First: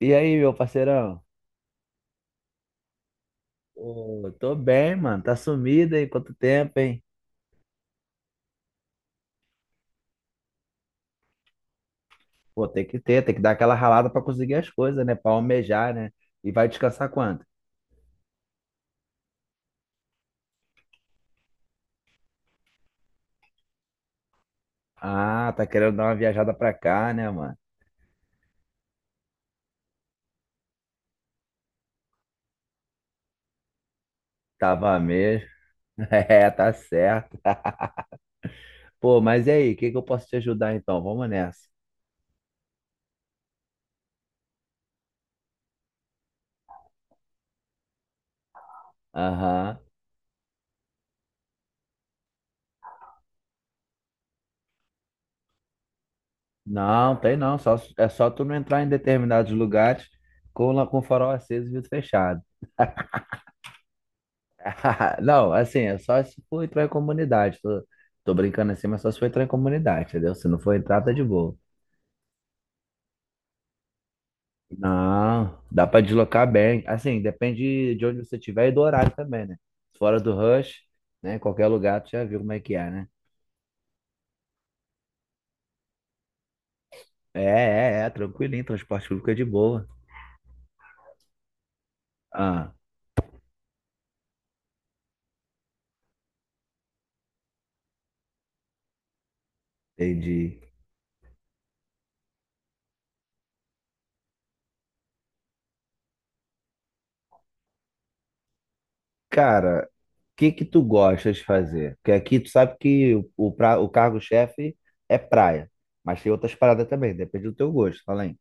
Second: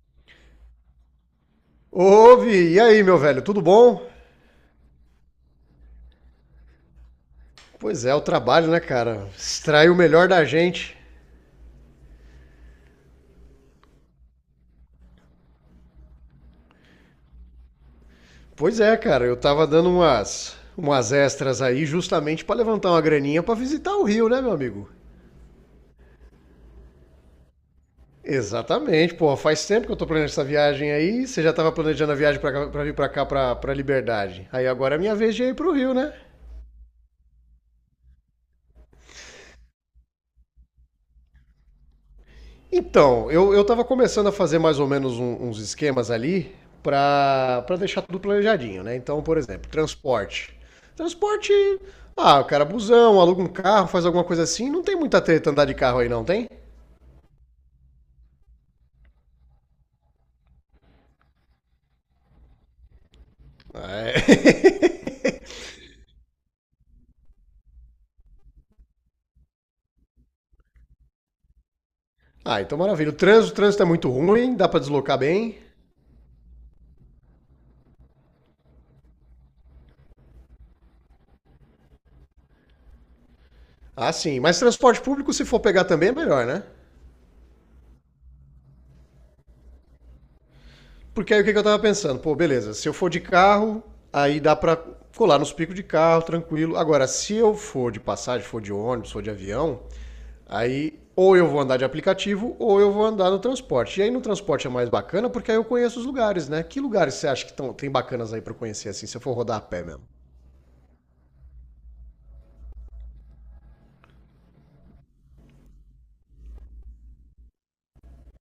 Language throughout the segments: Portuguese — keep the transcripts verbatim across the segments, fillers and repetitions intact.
E aí, meu parceirão? Ouve, e aí, meu velho, tudo bom? Ô, tô bem, mano. Tá sumido aí quanto tempo, hein? Pois é, o trabalho, né, cara? Extrai o melhor da gente. Pô, tem que ter, tem que dar aquela ralada pra conseguir as coisas, né? Pra almejar, né? E vai descansar quando? Pois é, cara, eu tava dando umas, umas extras aí justamente pra levantar uma graninha pra visitar o Rio, né, meu amigo? Ah, tá querendo dar uma viajada pra cá, né, mano? Exatamente, pô, faz tempo que eu tô planejando essa viagem aí. Você já tava planejando a viagem pra, cá- pra vir pra cá, pra, pra Liberdade. Aí agora Tava é minha vez de mesmo. ir pro Rio, né? É, tá certo. Pô, mas e aí, o que que eu posso te ajudar então? Vamos nessa. Então, eu, eu tava começando a fazer mais ou menos um- uns esquemas ali pra pra deixar tudo planejadinho, né? Então, por exemplo, Aham. transporte. Transporte, ah, o cara é busão, aluga um carro, faz alguma coisa assim, não tem muita treta andar de carro aí não, tem? Não, tem não. Só, é só tu não entrar em determinados lugares com, la- com o farol aceso e vidro fechado. É. Não, assim, é só se for entrar em comunidade. Tô, tô brincando assim, mas só se for entrar em comunidade, entendeu? Se não for entrar, tá de boa. Ah, então maravilha. O trânsito, o trânsito é muito ruim, dá pra deslocar Não, bem. dá pra deslocar bem. Assim, depende de onde você estiver e do horário também, né? Fora do rush, né? Em qualquer lugar, tu já viu como é que é, né? Ah, sim, mas transporte público, se for pegar, também é melhor, né? É, é, é, tranquilinho, transporte público é de boa. Porque aí o que, que eu tava pensando? Pô, Ah, beleza, se eu for de carro, aí dá pra colar nos picos de carro, tranquilo. Agora, se eu for de passagem, for de ônibus, for de avião, entendi. aí ou eu vou andar de aplicativo ou eu vou andar no transporte. E aí no transporte é mais bacana porque aí eu conheço os lugares, né? Que lugares você acha que tão, tem bacanas aí pra conhecer assim, se eu for rodar a pé Cara, mesmo? o que que tu gosta de fazer? Porque aqui tu sabe que o, o, pra- o cargo-chefe é praia, mas tem outras paradas também, depende do teu gosto, fala aí.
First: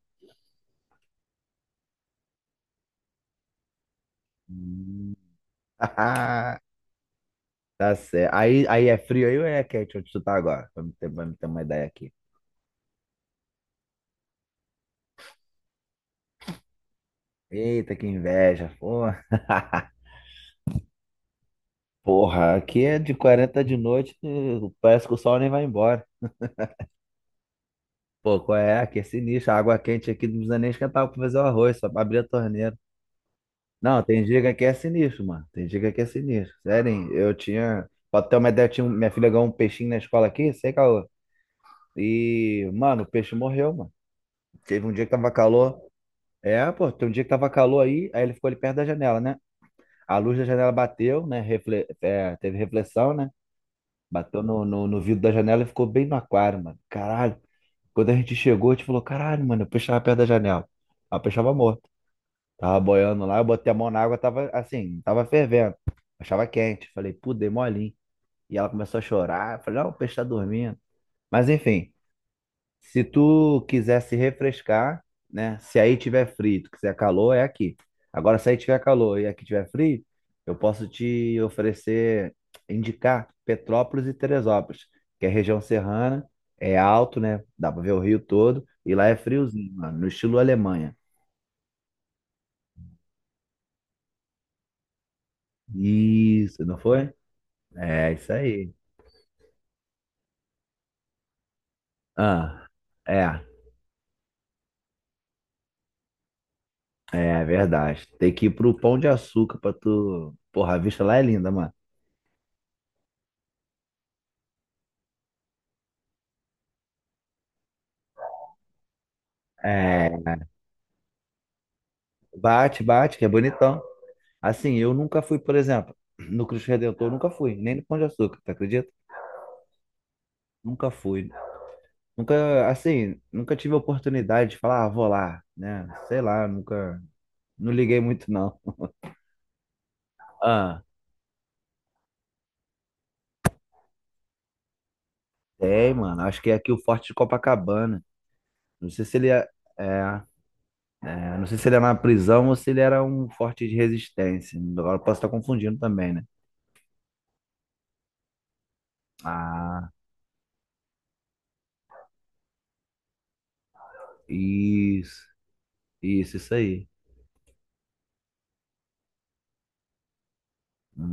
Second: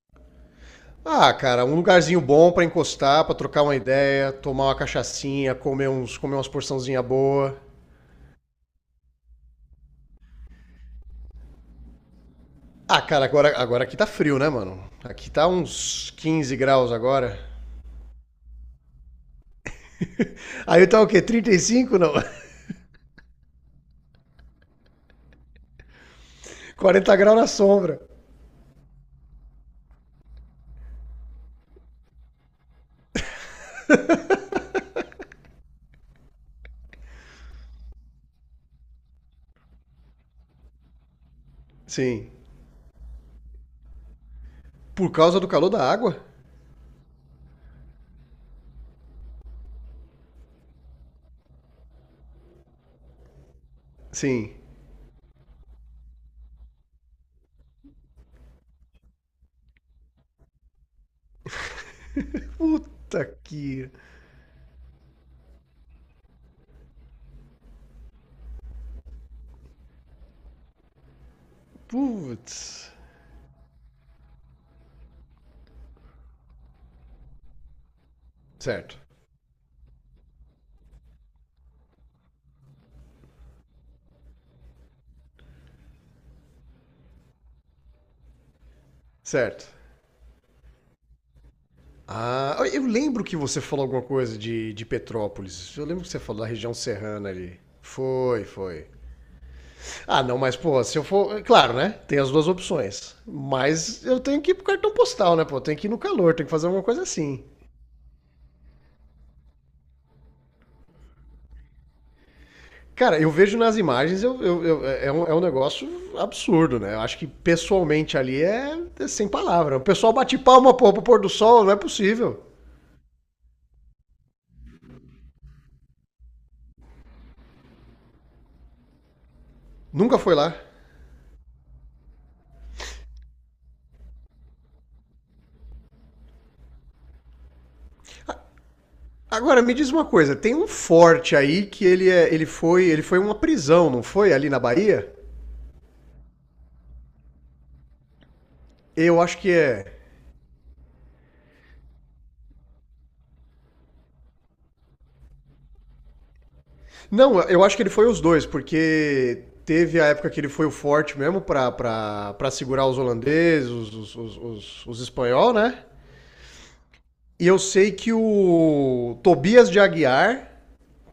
Ah, cara, um lugarzinho bom pra encostar, pra trocar uma ideia, tomar uma Hum. cachaçinha, comer uns, comer umas porçãozinha boa. Tá certo. Aí, aí é frio aí ou é quente onde tu tá agora? Pra me ter, pra me ter uma ideia aqui. Ah, cara, agora, agora aqui tá frio, né, mano? Aqui tá uns quinze graus agora. Eita, que inveja, porra. Aí tá o quê? Trinta e cinco? Não. Porra, aqui é de quarenta de noite, eh, parece que o sol nem vai embora. Quarenta graus na sombra. Pô, qual é? Aqui é sinistro. A água quente aqui não precisa nem esquentar pra fazer o arroz, só pra abrir a torneira. Não, tem dia que aqui é sinistro, mano. Tem dia que aqui é sinistro. Sério, hein? Eu tinha. Pra ter uma ideia, eu tinha... um- minha filha ganhou um peixinho na escola aqui, sei, caô. Sim. E, mano, o peixe morreu, mano. Teve um dia que Por tava causa do calor calor. da água? É, pô, tem um dia que tava calor aí, aí ele ficou ali perto da janela, né? A luz da janela bateu, né? Refle- é, teve reflexão, né? Bateu Sim. no, no, no vidro da janela e ficou bem no aquário, mano. Caralho. Quando a gente chegou, a gente falou, caralho, mano, eu peixe tava perto da janela. Aí o peixe tava morto. Tava boiando Puta lá, eu botei a que. mão na água, tava assim, tava fervendo. Achava quente. Falei, pô, dei molinho. E ela começou a chorar. Eu falei, não, o peixe tá dormindo. Mas enfim. Putz. Se tu quiser se refrescar, né? Se aí tiver frio, tu quiser calor, é aqui. Agora, se aí tiver Certo. calor e aqui tiver frio, eu posso te oferecer, indicar Petrópolis e Teresópolis, que é região serrana, é alto, né? Dá pra ver o rio todo e lá é Certo. friozinho, mano, no estilo Alemanha. Ah, eu lembro que você falou alguma coisa de, de Petrópolis. Eu lembro que você falou da Isso, região não foi? serrana ali. É isso Foi, aí. foi. Ah, não, mas, pô, se eu for. Claro, né? Tem as duas Ah, opções. é, Mas eu tenho que ir pro cartão postal, né, pô? Eu tenho que ir no calor, tenho que fazer alguma coisa é assim. verdade. Tem que ir pro Pão de Açúcar pra tu. Porra, a vista lá é linda, mano. Cara, eu vejo nas imagens. Eu, eu- eu- é, um, é um negócio absurdo, né? Eu acho que pessoalmente ali é, é sem palavra. O É, pessoal bate palma, pô, pro pôr do sol. Não é possível. bate, bate, que é bonitão. Assim, eu nunca fui, por exemplo, no Cristo Redentor, nunca fui, nem no Pão de Açúcar, tu acredita? Nunca foi lá. Nunca fui. Nunca, assim, nunca tive a oportunidade de falar, ah, vou lá, né? Sei lá, nunca, não liguei muito, não. Agora, me diz uma coisa, tem um Ah, forte aí que ele, é, ele foi ele foi uma prisão, não foi? Ali na Bahia? tem, mano, acho que é aqui o Forte de Copacabana. Não sei se Eu ele acho é, que é é, é, não sei se ele é na prisão ou se ele era um forte de resistência. Agora eu posso estar confundindo também, né? Não, eu acho que ele foi os dois, porque Ah, teve a época que ele foi o forte mesmo pra, pra, pra segurar os holandeses, os, os, os, os, os isso, espanhol, né? isso, isso aí. E eu sei que o Tobias de Aguiar,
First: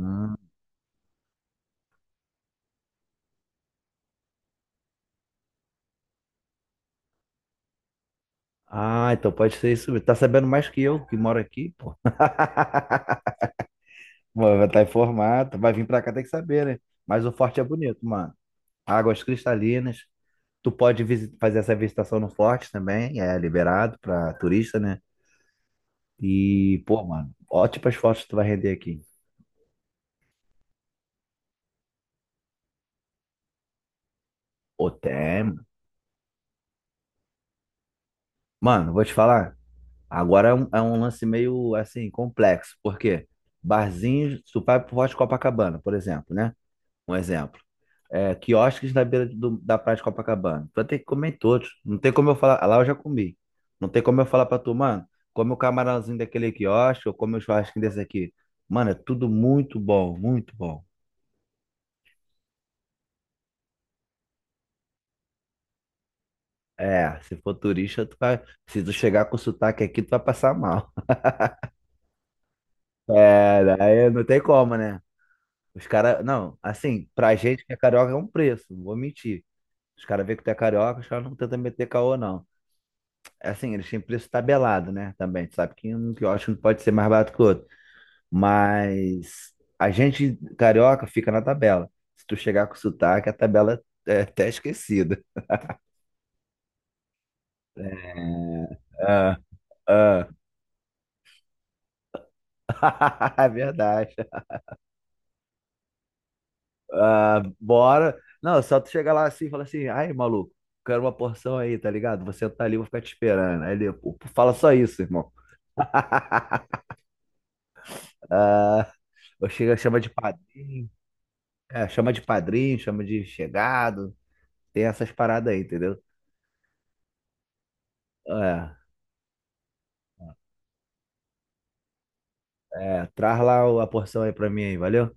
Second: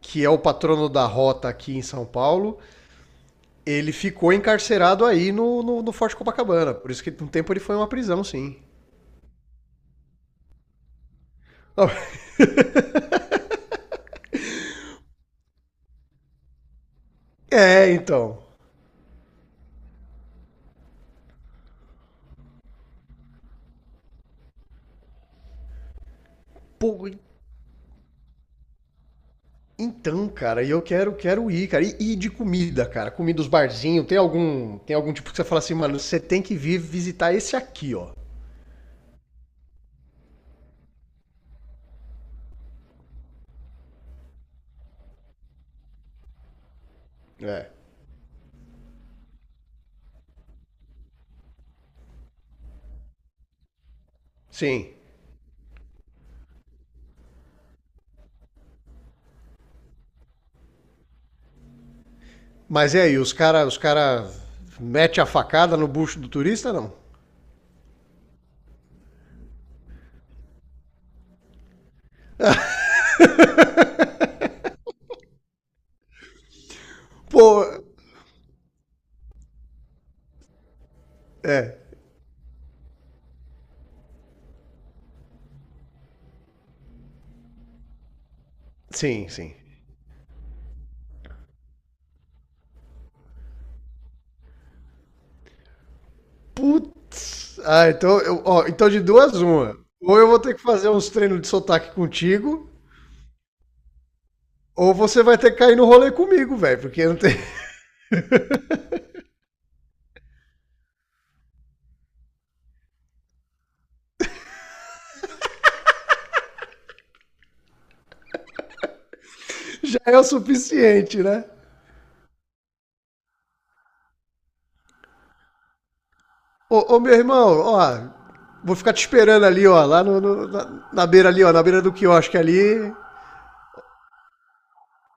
que é o patrono da rota aqui em São Paulo, ele ficou encarcerado aí no, no, no Forte Copacabana. Por isso que por um tempo ele foi uma prisão, sim. Ah, então pode ser isso mesmo. Tá sabendo mais que eu, que moro aqui, pô. Mano, vai estar informado. Vai vir pra cá, tem que saber, né? Mas o forte é É, bonito, mano. então. Águas cristalinas. Tu pode visi- fazer essa visitação no forte também. É liberado pra turista, né? E, pô, Pô, mano, ótimas fotos tu vai render aqui. então, cara, e eu quero, quero ir, cara. E, e de comida, cara. Comida dos barzinhos, tem algum, Ô, tem algum tipo que tem. você fala Mano, assim, mano, você tem que vir visitar esse aqui, ó. Mano, vou te falar. Agora é um, é um lance meio, assim, complexo. Por quê? Barzinhos, tu vai pro Forte Copacabana, por exemplo, né? Um exemplo. É. É, quiosques na beira do- da praia de Copacabana. Tu vai ter que comer em todos. Não tem como eu falar. Lá eu já comi. Não tem como eu falar pra tu, Sim. mano, come o camarãozinho daquele quiosque ou come o churrasquinho desse aqui. Mano, é tudo muito bom, muito bom. Mas e aí, os cara, os cara mete a facada no bucho do turista, não? É, se for turista, tu vai. Se tu chegar com sotaque aqui, tu vai passar mal. É, daí não tem como, né? Os caras. Não, assim, pra Pô, gente que é carioca é um preço, não vou mentir. Os caras veem que tu é carioca, os caras não tentam meter caô, não. É Assim, eles têm preço tabelado, né? Também. Tu sabe que um quiosque não pode ser mais barato que o outro. sim, Mas sim. a gente carioca fica na tabela. Se tu chegar com sotaque, a tabela é até esquecida. Putz. Ah, então, eu, ó, então de duas Ah, uma. Ou ah. eu vou ter que fazer uns treinos de sotaque contigo, É verdade. ou você vai ter que cair no rolê comigo, velho, porque não tem- Ah, bora. Não, só tu chegar lá assim e falar assim, ai, maluco, quero uma porção aí, tá ligado? Você tá ali, eu vou ficar te esperando. Aí ele, pô, fala só isso, irmão. Ah, eu chego, chama já de é o padrinho, suficiente, né? é, chama de padrinho, chama de chegado, tem essas paradas aí, entendeu? Ô, ô, meu irmão, ó, É, vou ficar te esperando ali, ó, lá no, no- na, na beira ali, ó, na beira do quiosque ali. é, traz lá o- a porção aí pra mim aí, valeu?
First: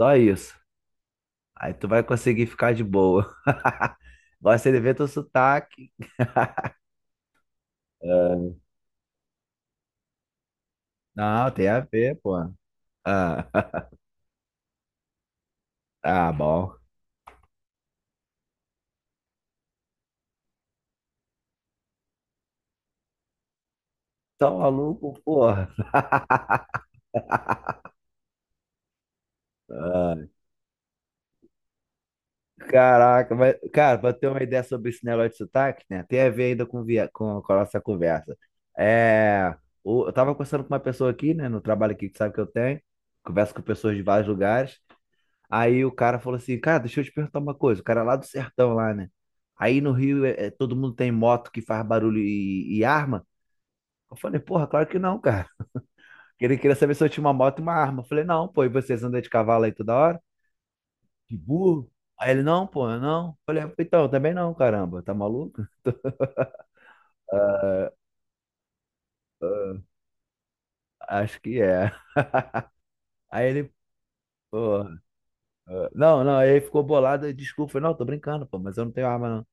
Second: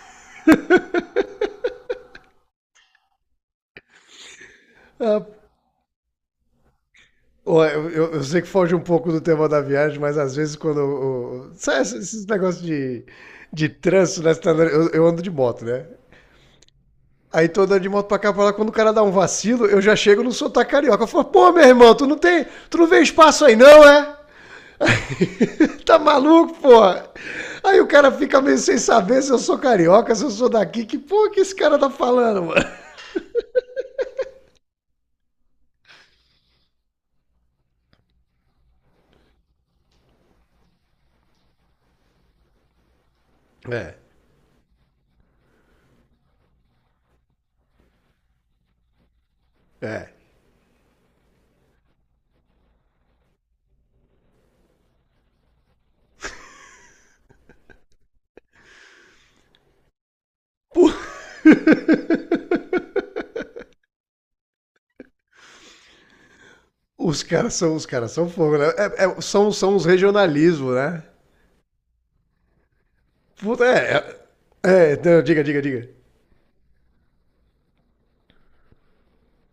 Só isso. Aí tu vai conseguir ficar de boa. Gosta de ver teu Ah, sotaque. ó, eu, eu- eu sei que É. foge um pouco do tema da viagem, mas às vezes quando o- Não, o- tem a sabe, esses ver, esses pô. negócios de, Ah, de trânsito, né? Você tá andando- Eu, eu ando de moto, né? ah, bom. Aí tô andando de moto pra cá pra lá, quando o cara dá um vacilo, eu já chego no sotaque carioca. Eu falo, pô, meu irmão, tu não tem. Tu não vê espaço aí, não, é? Tá maluco, porra. Tá maluco, porra? Aí o cara fica meio sem saber se eu sou carioca, se Ah, eu sou daqui. Que porra que esse cara tá falando, mano? caraca, mas, cara, pra ter uma ideia sobre esse negócio de sotaque, né? Tem a ver ainda com, via, com, com a nossa conversa. É, o- eu tava conversando com uma pessoa aqui, né? No trabalho aqui que sabe que eu tenho. Converso com É, pessoas de vários lugares. Aí o cara falou assim, cara, deixa eu te perguntar uma coisa. O cara é lá do sertão lá, né? Aí no é. Rio é, é, todo mundo tem moto que faz barulho e, e arma. Eu falei, porra, claro que não, cara. Que Ele queria saber se eu tinha uma moto e uma arma. Eu falei, não, pô, e vocês andam de cavalo aí toda hora? De burro? Aí ele, não, pô, eu não. Eu falei, "Ah, então, eu também não, caramba, tá maluco? Os caras são, os caras são fogo, né? É, é, são, são os regionalismos, né? Acho que é. Aí Puta, ele, é, pô, é, é, não, diga, diga, diga. ah, não, não, aí ele ficou bolado, e desculpa, eu falei, não, tô brincando, pô, mas eu não tenho arma, não.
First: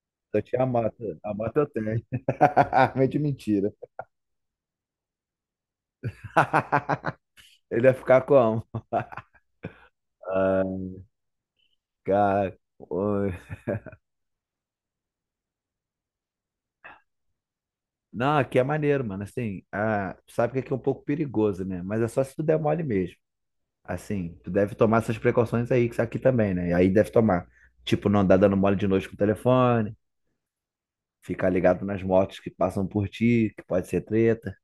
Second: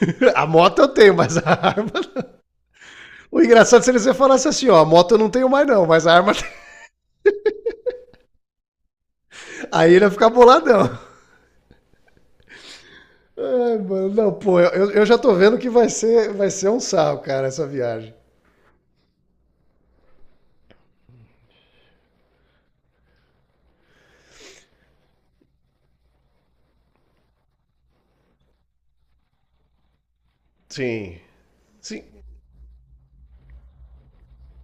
Só A tinha a moto eu tenho, moto, a mas a moto eu arma, tenho. não. Arma de O mentira. engraçado seria se você falasse assim, ó, a moto eu não tenho mais, não, mas a arma, tem. Ele ia ficar como? Aí ele ia ficar boladão. Cara, oi. Ai, mano, não, pô, eu, eu já tô vendo que vai ser, vai ser um sarro, cara, essa viagem. não, aqui é maneiro, mano. Assim, ah, tu sabe que aqui é um pouco perigoso, né? Mas é só se tu der mole mesmo. Assim, tu deve tomar essas precauções aí, que aqui também, né? E aí deve tomar. Tipo, não andar dando mole de noite com o telefone, Sim. ficar ligado nas Sim. motos que passam por ti, que pode ser treta.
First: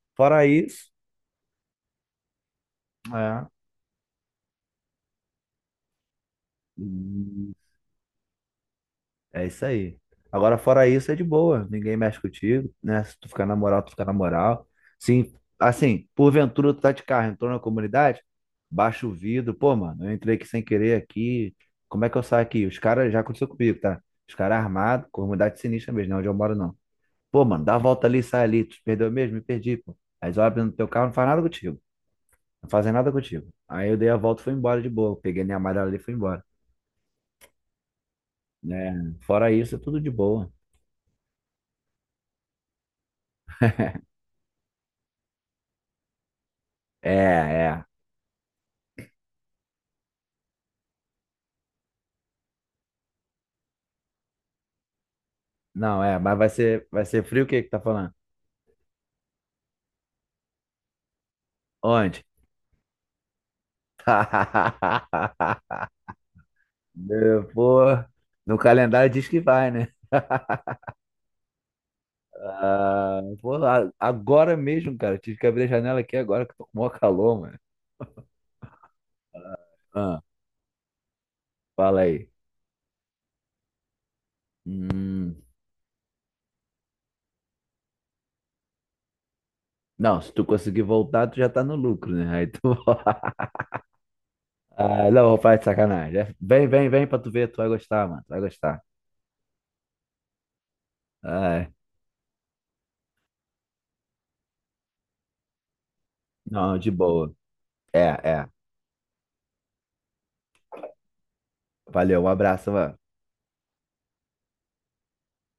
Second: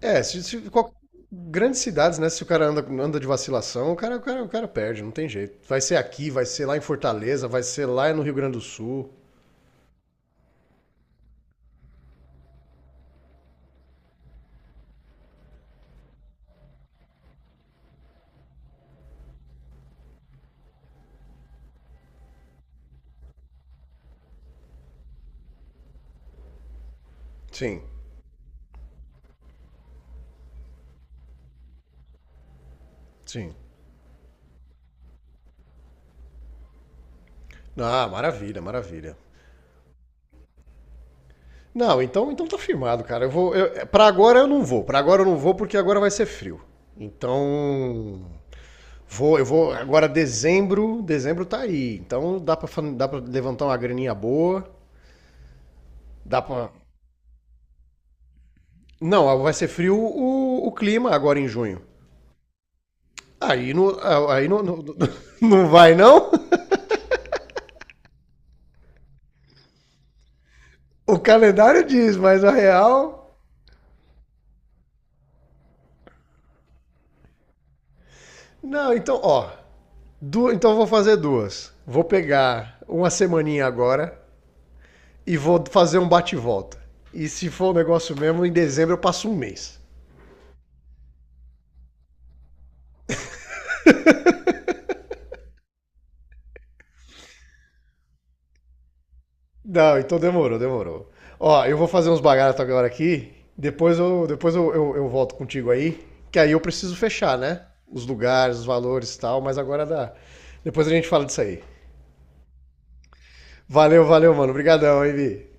É, se, Fora se, isso, qual- grandes cidades, né? Se o cara anda, anda de é. vacilação, o cara, o, cara, o cara perde, não tem jeito. Vai ser aqui, vai ser lá em Fortaleza, vai ser lá no Rio Grande do Sul. É isso aí. Agora, fora isso, é de boa. Ninguém mexe contigo, né? Se tu ficar na moral, tu fica na moral. Sim, assim, porventura tu tá de carro, entrou na comunidade, baixa o vidro. Pô, mano, eu entrei aqui sem querer aqui. Como é que eu saio aqui? Os caras, já aconteceu comigo, tá? Os caras armados, comunidade sinistra mesmo, não é onde eu moro, não. Pô, mano, dá a Sim, volta ali, sai ali. Tu perdeu mesmo? Me perdi, pô. Aí eles olham no teu carro, não faz nada contigo. Não fazem nada contigo. sim. Aí eu dei a volta e fui embora de boa. Peguei minha amarela ali e fui embora. Ah, maravilha, Né? maravilha. Fora isso, é tudo de boa. Não, então, então tá firmado, cara. Eu vou, eu, para agora eu não vou. Pra agora eu não vou porque agora vai ser frio. É, é. Então, vou, eu vou agora, dezembro, dezembro tá aí. Então dá pra, fan- dá pra levantar uma graninha boa, Não, é, mas dá vai pra ser, vai ser frio o que que tá falando? Não, vai ser frio o, o clima agora em junho. Onde? Aí não, aí não, não, não vai, não? Meu, Pô, no calendário diz que vai, né? O calendário diz, mas a Ah, real. pô, a- agora mesmo, cara, tive que abrir a janela aqui agora que tô com o maior calor, mano. Não, então, ó. Ah, Du... Então eu vou fazer duas. fala Vou aí. pegar uma semaninha agora Hum, e vou fazer um bate-volta. E se for um negócio mesmo, em dezembro eu passo um mês. não, se tu conseguir voltar, tu já tá no lucro, né? Aí tu... Ah, não, vou falar de sacanagem. É, Vem, vem, vem pra tu ver, tu vai gostar, mano, tu vai gostar. Não, então demorou, demorou. Ó, Ai, eu vou fazer uns bagatos agora aqui. Depois eu, depois eu, eu, eu volto contigo aí. Que aí eu não, de preciso boa. fechar, né? Os É, é. lugares, os valores e tal, mas agora dá. Depois a gente fala disso aí. Valeu, um abraço, mano. Valeu, valeu, mano. Obrigadão, hein, Vi.